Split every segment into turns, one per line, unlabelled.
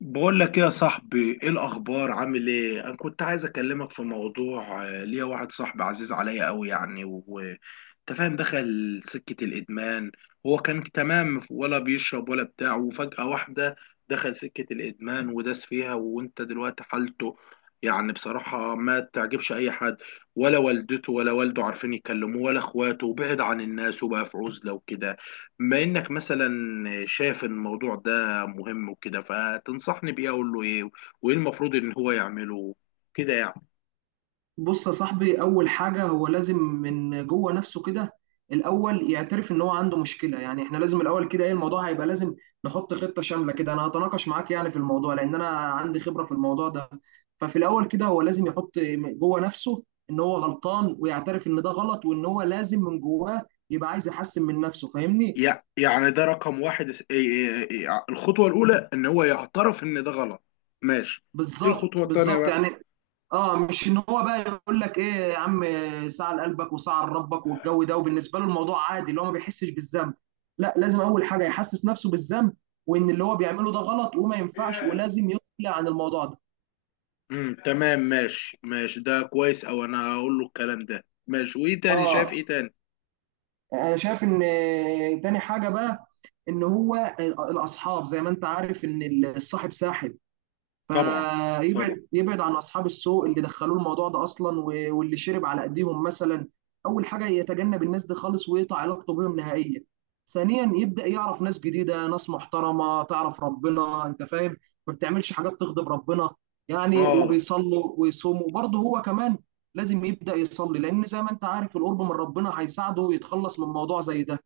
بقول لك ايه يا صاحبي، ايه الاخبار؟ عامل ايه؟ انا كنت عايز اكلمك في موضوع، ليا واحد صاحبي عزيز عليا قوي، يعني وانت فاهم، دخل سكة الادمان. هو كان تمام، ولا بيشرب ولا بتاع، وفجأة واحدة دخل سكة الادمان وداس فيها. وانت دلوقتي حالته يعني بصراحة ما تعجبش اي حد، ولا والدته ولا والده عارفين يكلموه ولا اخواته، وبعد عن الناس وبقى في عزلة وكده. بما انك مثلا شايف الموضوع ده مهم وكده، فتنصحني بإيه؟ أقول له إيه؟ وإيه المفروض إن هو يعمله كده يعني؟
بص يا صاحبي، اول حاجه هو لازم من جوه نفسه كده الاول يعترف ان هو عنده مشكله. يعني احنا لازم الاول كده ايه الموضوع هيبقى لازم نحط خطه شامله كده. انا هتناقش معاك يعني في الموضوع لان انا عندي خبره في الموضوع ده. ففي الاول كده هو لازم يحط جوه نفسه ان هو غلطان ويعترف ان ده غلط، وان هو لازم من جواه يبقى عايز يحسن من نفسه. فاهمني؟
يعني ده رقم واحد، إيه إيه إيه الخطوة الأولى؟ إن هو يعترف إن ده غلط. ماشي. إيه
بالظبط
الخطوة التانية
بالظبط
بقى؟
يعني. اه مش ان هو بقى يقول لك ايه يا عم، ساعة لقلبك وساعة لربك والجو ده، وبالنسبه له الموضوع عادي اللي هو ما بيحسش بالذنب. لا، لازم اول حاجه يحسس نفسه بالذنب، وان اللي هو بيعمله ده غلط وما ينفعش ولازم يقلع عن الموضوع ده.
تمام، ماشي ماشي، ده كويس. أو أنا هقول له الكلام ده، ماشي. وإيه تاني؟ شايف
اه
إيه تاني؟
انا شايف ان تاني حاجه بقى، ان هو الاصحاب زي ما انت عارف ان الصاحب ساحب،
طبعا، طبعا.
فيبعد عن اصحاب السوء اللي دخلوه الموضوع ده اصلا واللي شرب على ايديهم مثلا. اول حاجه يتجنب الناس دي خالص ويقطع علاقته بهم نهائيا. ثانيا يبدا يعرف ناس جديده، ناس محترمه تعرف ربنا، انت فاهم ما بتعملش حاجات تغضب ربنا، يعني
آه،
وبيصلوا ويصوموا. وبرضه هو كمان لازم يبدا يصلي، لان زي ما انت عارف القرب من ربنا هيساعده يتخلص من موضوع زي ده.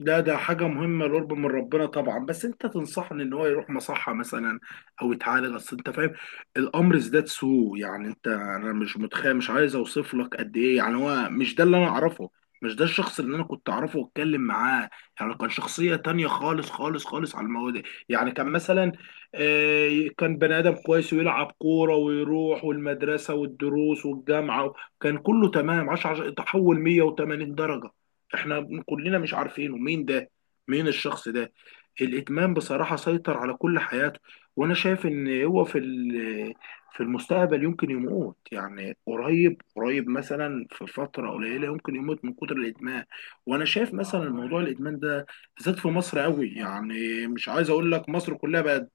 ده ده حاجة مهمة القرب من ربنا طبعا. بس انت تنصحني ان هو يروح مصحة مثلا او يتعالج؟ اصل انت فاهم الامر ازداد سوء يعني، انت انا مش متخيل، مش عايز اوصف لك قد ايه. يعني هو مش ده اللي انا اعرفه، مش ده الشخص اللي انا كنت اعرفه واتكلم معاه. يعني كان شخصية تانية خالص خالص خالص على المواد. يعني كان مثلا، كان بني ادم كويس، ويلعب كورة ويروح والمدرسة والدروس والجامعة، كان كله تمام. 10 تحول 180 درجة، احنا كلنا مش عارفينه مين ده، مين الشخص ده. الادمان بصراحه سيطر على كل حياته. وانا شايف ان هو في المستقبل يمكن يموت، يعني قريب قريب مثلا في فتره قليله يمكن يموت من كتر الادمان. وانا شايف مثلا موضوع الادمان ده بالذات في مصر قوي، يعني مش عايز اقول لك مصر كلها بقت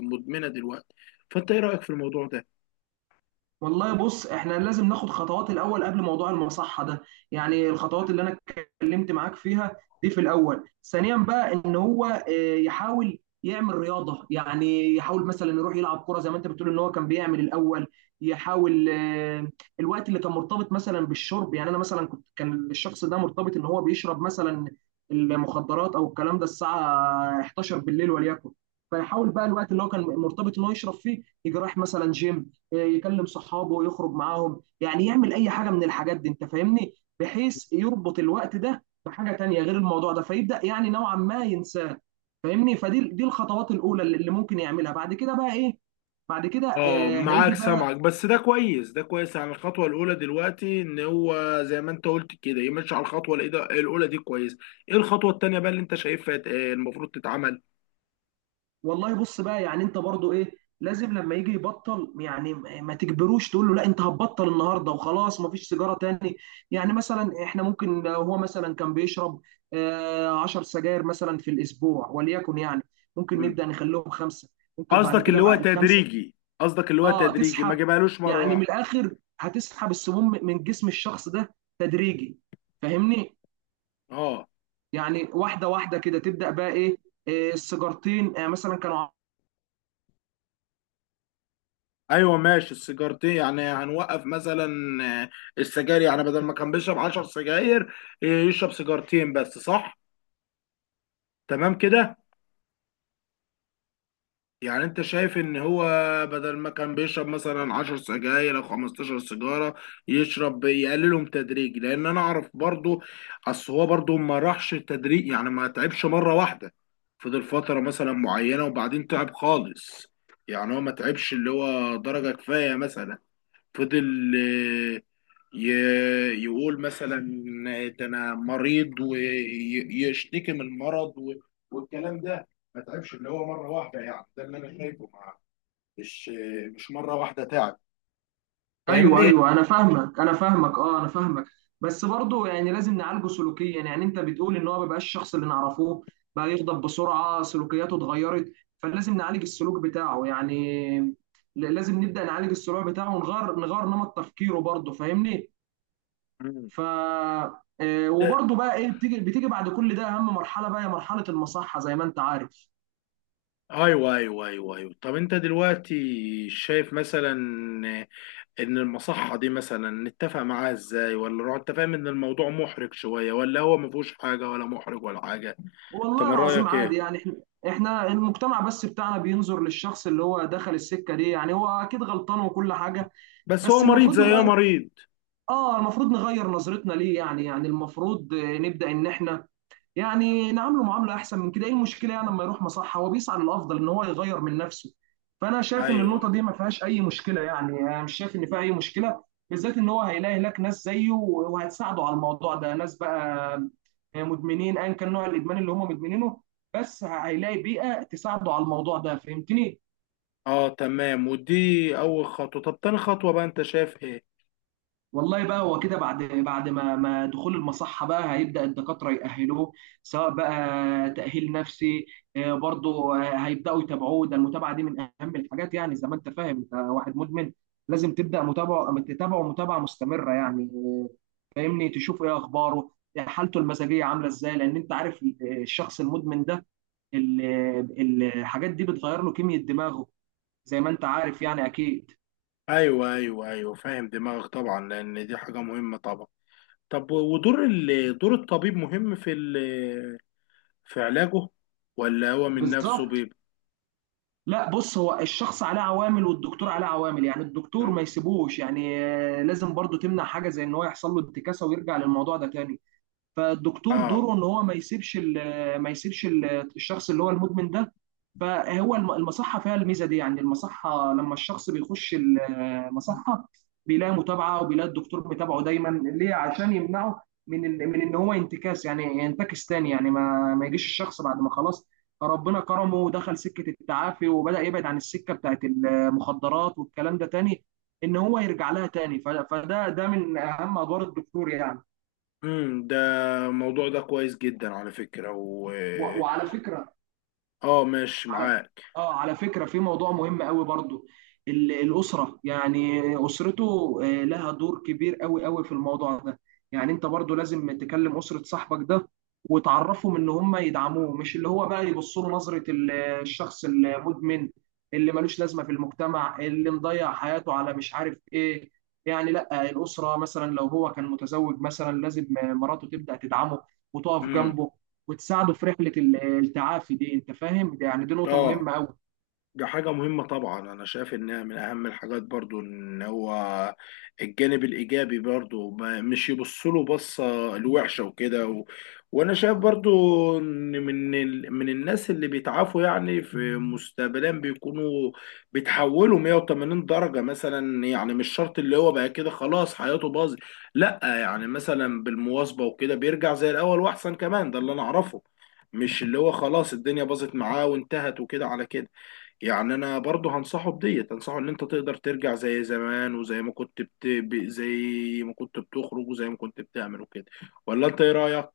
مدمنه دلوقتي. فانت ايه رايك في الموضوع ده؟
والله بص احنا لازم ناخد خطوات الاول قبل موضوع المصحه ده. يعني الخطوات اللي انا اتكلمت معاك فيها دي في الاول. ثانيا بقى ان هو يحاول يعمل رياضه، يعني يحاول مثلا يروح يلعب كره زي ما انت بتقول ان هو كان بيعمل الاول. يحاول الوقت اللي كان مرتبط مثلا بالشرب، يعني انا مثلا كنت كان الشخص ده مرتبط ان هو بيشرب مثلا المخدرات او الكلام ده الساعه 11 بالليل وليكن. فيحاول بقى الوقت اللي هو كان مرتبط ان هو يشرب فيه يجي رايح مثلا جيم، يكلم صحابه يخرج معاهم، يعني يعمل اي حاجه من الحاجات دي. انت فاهمني؟ بحيث يربط الوقت ده بحاجه تانية غير الموضوع ده فيبدا يعني نوعا ما ينساه. فاهمني؟ فدي الخطوات الاولى اللي ممكن يعملها. بعد كده بقى ايه؟ بعد كده
اه،
آه
معاك،
هيجي بقى.
سامعك. بس ده كويس، ده كويس. يعني الخطوه الاولى دلوقتي ان هو زي ما انت قلت كده يمشي على الاولى دي، كويس. ايه الخطوه التانيه بقى اللي انت شايفها المفروض تتعمل؟
والله بص بقى يعني انت برضو ايه لازم لما يجي يبطل، يعني ما تجبروش تقول له لا انت هتبطل النهارده وخلاص ما فيش سيجاره تاني. يعني مثلا احنا ممكن لو هو مثلا كان بيشرب 10 سجاير مثلا في الاسبوع وليكن، يعني ممكن
مم.
نبدا نخليهم خمسه. ممكن بعد
قصدك
كده
اللي هو
بعد الخمسه
تدريجي، قصدك اللي هو
اه
تدريجي، ما
تسحب
جبالوش مره
يعني من
واحده.
الاخر. هتسحب السموم من جسم الشخص ده تدريجي. فاهمني؟
اه.
يعني واحده واحده كده تبدا بقى ايه السيجارتين مثلا كانوا.
ايوه ماشي، السيجارتين يعني هنوقف مثلا، آه، السجاير يعني، بدل ما كان بيشرب 10 سجاير، آه، يشرب سيجارتين بس، صح؟ تمام كده. يعني انت شايف ان هو بدل ما كان بيشرب مثلا 10 سجاير او 15 سيجاره، يشرب، يقللهم تدريج. لان انا اعرف برضو، اصل هو برضو ما راحش تدريج يعني، ما تعبش مره واحده، فضل فتره مثلا معينه وبعدين تعب خالص. يعني هو ما تعبش اللي هو درجه كفايه مثلا، فضل يقول مثلا ده انا مريض، ويشتكي من المرض والكلام ده. ما تعبش اللي هو مره واحده، يعني ده اللي انا شايفه، مع، مش مش مره واحده تعب.
ايوه
فاهمني؟
ايوه انا فاهمك انا فاهمك اه انا فاهمك. بس برضه يعني لازم نعالجه سلوكيا. يعني انت بتقول ان هو ما بقاش الشخص اللي نعرفوه، بقى يغضب بسرعه، سلوكياته اتغيرت، فلازم نعالج السلوك بتاعه يعني. لازم نبدا نعالج السلوك بتاعه ونغير نمط تفكيره برضه. فاهمني؟
مم.
ف
ده
وبرضه بقى ايه بتيجي بعد كل ده اهم مرحله بقى هي مرحله المصحه زي ما انت عارف.
ايوه ايوه ايوه ايوه، طب انت دلوقتي شايف مثلا ان المصحه دي مثلا نتفق معاها ازاي، انت فاهم ان الموضوع محرج شويه، ولا هو ما فيهوش حاجه، ولا محرج ولا حاجه؟ انت
والله
من
العظيم
رايك
عادي
ايه؟
يعني. احنا المجتمع بس بتاعنا بينظر للشخص اللي هو دخل السكة دي، يعني هو اكيد غلطان وكل حاجة.
بس هو
بس
مريض،
المفروض
زي ايه
نغير.
مريض.
اه المفروض نغير نظرتنا ليه، يعني المفروض نبدأ ان احنا يعني نعامله معامله احسن من كده. ايه المشكله يعني لما يروح مصحه هو بيسعى للافضل ان هو يغير من نفسه. فانا شايف ان
ايوه.
النقطه دي ما فيهاش اي مشكله، يعني انا مش شايف ان فيها اي مشكله. بالذات ان هو هيلاقي هناك ناس زيه وهتساعده على الموضوع ده، ناس بقى مدمنين ايا كان نوع الادمان اللي هم مدمنينه، بس هيلاقي بيئه تساعده على الموضوع ده. فهمتني؟
اه تمام، ودي اول خطوه. طب تاني خطوه بقى انت شايف ايه؟
والله بقى هو كده بعد ما دخول المصحة بقى هيبدأ الدكاترة يأهلوه. سواء بقى تأهيل نفسي، برضه هيبدأوا يتابعوه. ده المتابعة دي من أهم الحاجات. يعني زي ما أنت فاهم أنت واحد مدمن لازم تبدأ متابعة، تتابعه متابعة مستمرة، يعني فاهمني تشوف إيه أخباره، حالته المزاجية عاملة إزاي. لأن أنت عارف الشخص المدمن ده، الحاجات دي بتغير له كيمياء دماغه، زي ما أنت عارف يعني أكيد.
ايوه ايوه ايوه، فاهم دماغك طبعا، لان دي حاجه مهمه طبعا. طب ودور ال... دور الطبيب مهم في ال... في علاجه، ولا هو من نفسه
بالظبط.
بيبقى؟
لا بص هو الشخص عليه عوامل والدكتور عليه عوامل، يعني الدكتور ما
مم.
يسيبوش. يعني لازم برضو تمنع حاجة زي ان هو يحصل له انتكاسة ويرجع للموضوع ده تاني. فالدكتور
اه.
دوره ان هو ما يسيبش الشخص اللي هو المدمن ده. فهو المصحه فيها الميزه دي. يعني المصحه لما الشخص بيخش المصحه بيلاقي متابعه، وبيلاقي الدكتور متابعه دايما ليه عشان يمنعه من من ان هو ينتكاس يعني ينتكس تاني. يعني ما يجيش الشخص بعد ما خلاص ربنا كرمه ودخل سكه التعافي وبدا يبعد عن السكه بتاعت المخدرات والكلام ده تاني ان هو يرجع لها تاني. فده ده من اهم ادوار الدكتور يعني.
ده الموضوع ده كويس جدا على فكره، و...
وعلى فكره،
اه، ماشي
على
معاك.
اه على فكرة في موضوع مهم قوي برضو، الأسرة يعني أسرته لها دور كبير قوي قوي في الموضوع ده. يعني انت برضو لازم تكلم أسرة صاحبك ده وتعرفهم ان هم يدعموه، مش اللي هو بقى يبصوا له نظرة الشخص المدمن اللي ملوش لازمة في المجتمع، اللي مضيع حياته على مش عارف ايه. يعني لا الأسرة مثلا لو هو كان متزوج مثلا لازم مراته تبدأ تدعمه وتقف
امم.
جنبه وتساعده في رحله التعافي دي. انت فاهم ده يعني دي نقطه
اه،
مهمه قوي.
دي حاجة مهمة طبعا، أنا شايف إنها من أهم الحاجات برضو، إن هو الجانب الإيجابي برضو، ما مش يبصله بصة الوحشة وكده و... وأنا شايف برضو إن من ال... من الناس اللي بيتعافوا يعني في مستقبلا بيكونوا بيتحولوا 180 درجة مثلا، يعني مش شرط اللي هو بقى كده خلاص حياته باظت. لأ، يعني مثلا بالمواظبة وكده بيرجع زي الأول وأحسن كمان، ده اللي أنا أعرفه. مش اللي هو خلاص الدنيا باظت معاه وانتهت وكده على كده. يعني انا برضه هنصحه، بديت هنصحه ان انت تقدر ترجع زي زمان، وزي ما كنت زي ما كنت بتخرج، وزي ما كنت بتعمل وكده. ولا انت ايه رأيك؟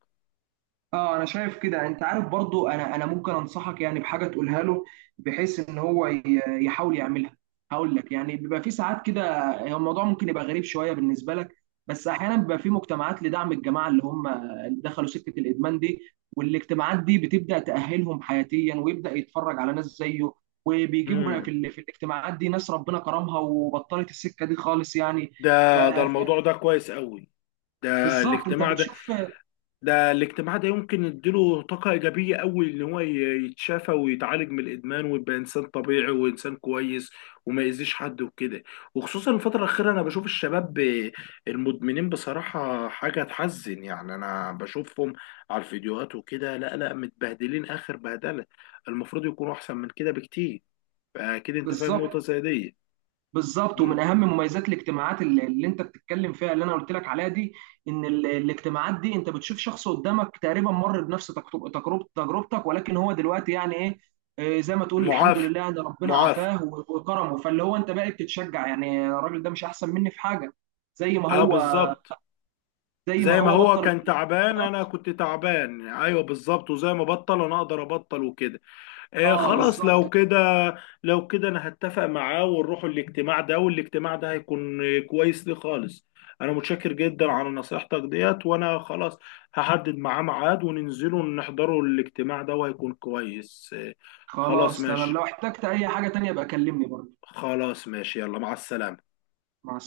اه انا شايف كده. انت عارف برضو، انا ممكن انصحك يعني بحاجه تقولها له بحيث ان هو يحاول يعملها. هقول لك يعني بيبقى في ساعات كده هو الموضوع ممكن يبقى غريب شويه بالنسبه لك، بس احيانا بيبقى في مجتمعات لدعم الجماعه اللي هم اللي دخلوا سكه الادمان دي. والاجتماعات دي بتبدا تاهلهم حياتيا، ويبدا يتفرج على ناس زيه. وبيجيبوا في
امم.
في الاجتماعات دي ناس ربنا كرمها وبطلت السكه دي خالص يعني. ف-
ده ده الموضوع ده كويس قوي، ده
بالظبط انت
الاجتماع ده.
بتشوف.
ده الاجتماع ده يمكن يديله طاقة إيجابية قوي، إن هو يتشافى ويتعالج من الإدمان ويبقى إنسان طبيعي وإنسان كويس، وما يأذيش حد وكده. وخصوصا الفترة الأخيرة أنا بشوف الشباب المدمنين بصراحة حاجة تحزن. يعني أنا بشوفهم على الفيديوهات وكده، لا لا، متبهدلين آخر بهدلة، المفروض يكونوا أحسن من كده بكتير. فأكيد أنت فاهم نقطة
بالظبط
زي دي.
بالظبط،
مم.
ومن اهم مميزات الاجتماعات اللي، اللي انت بتتكلم فيها اللي انا قلت لك عليها دي، ان الاجتماعات دي انت بتشوف شخص قدامك تقريبا مر بنفس تجربتك، ولكن هو دلوقتي يعني ايه زي ما تقول الحمد
معافى،
لله ان ربنا
معافى.
عافاه وكرمه. فاللي هو انت بقى بتتشجع يعني الراجل ده مش احسن مني في حاجه. زي ما
أه،
هو
بالظبط،
زي ما
زي ما
هو
هو
بطل
كان تعبان انا
الإجراءات.
كنت تعبان، ايوه بالظبط، وزي ما بطل انا اقدر ابطل وكده. آه،
اه
خلاص،
بالظبط.
لو كده، لو كده انا هتفق معاه ونروح الاجتماع ده، والاجتماع ده هيكون كويس لي خالص. انا متشكر جدا على نصيحتك ديت، وانا خلاص هحدد معاه ميعاد وننزله نحضره الاجتماع ده، وهيكون كويس. آه، خلاص
خلاص تمام،
ماشي،
لو احتجت اي حاجه تانية بقى كلمني برضه.
خلاص ماشي، يلا، مع السلامة.
مع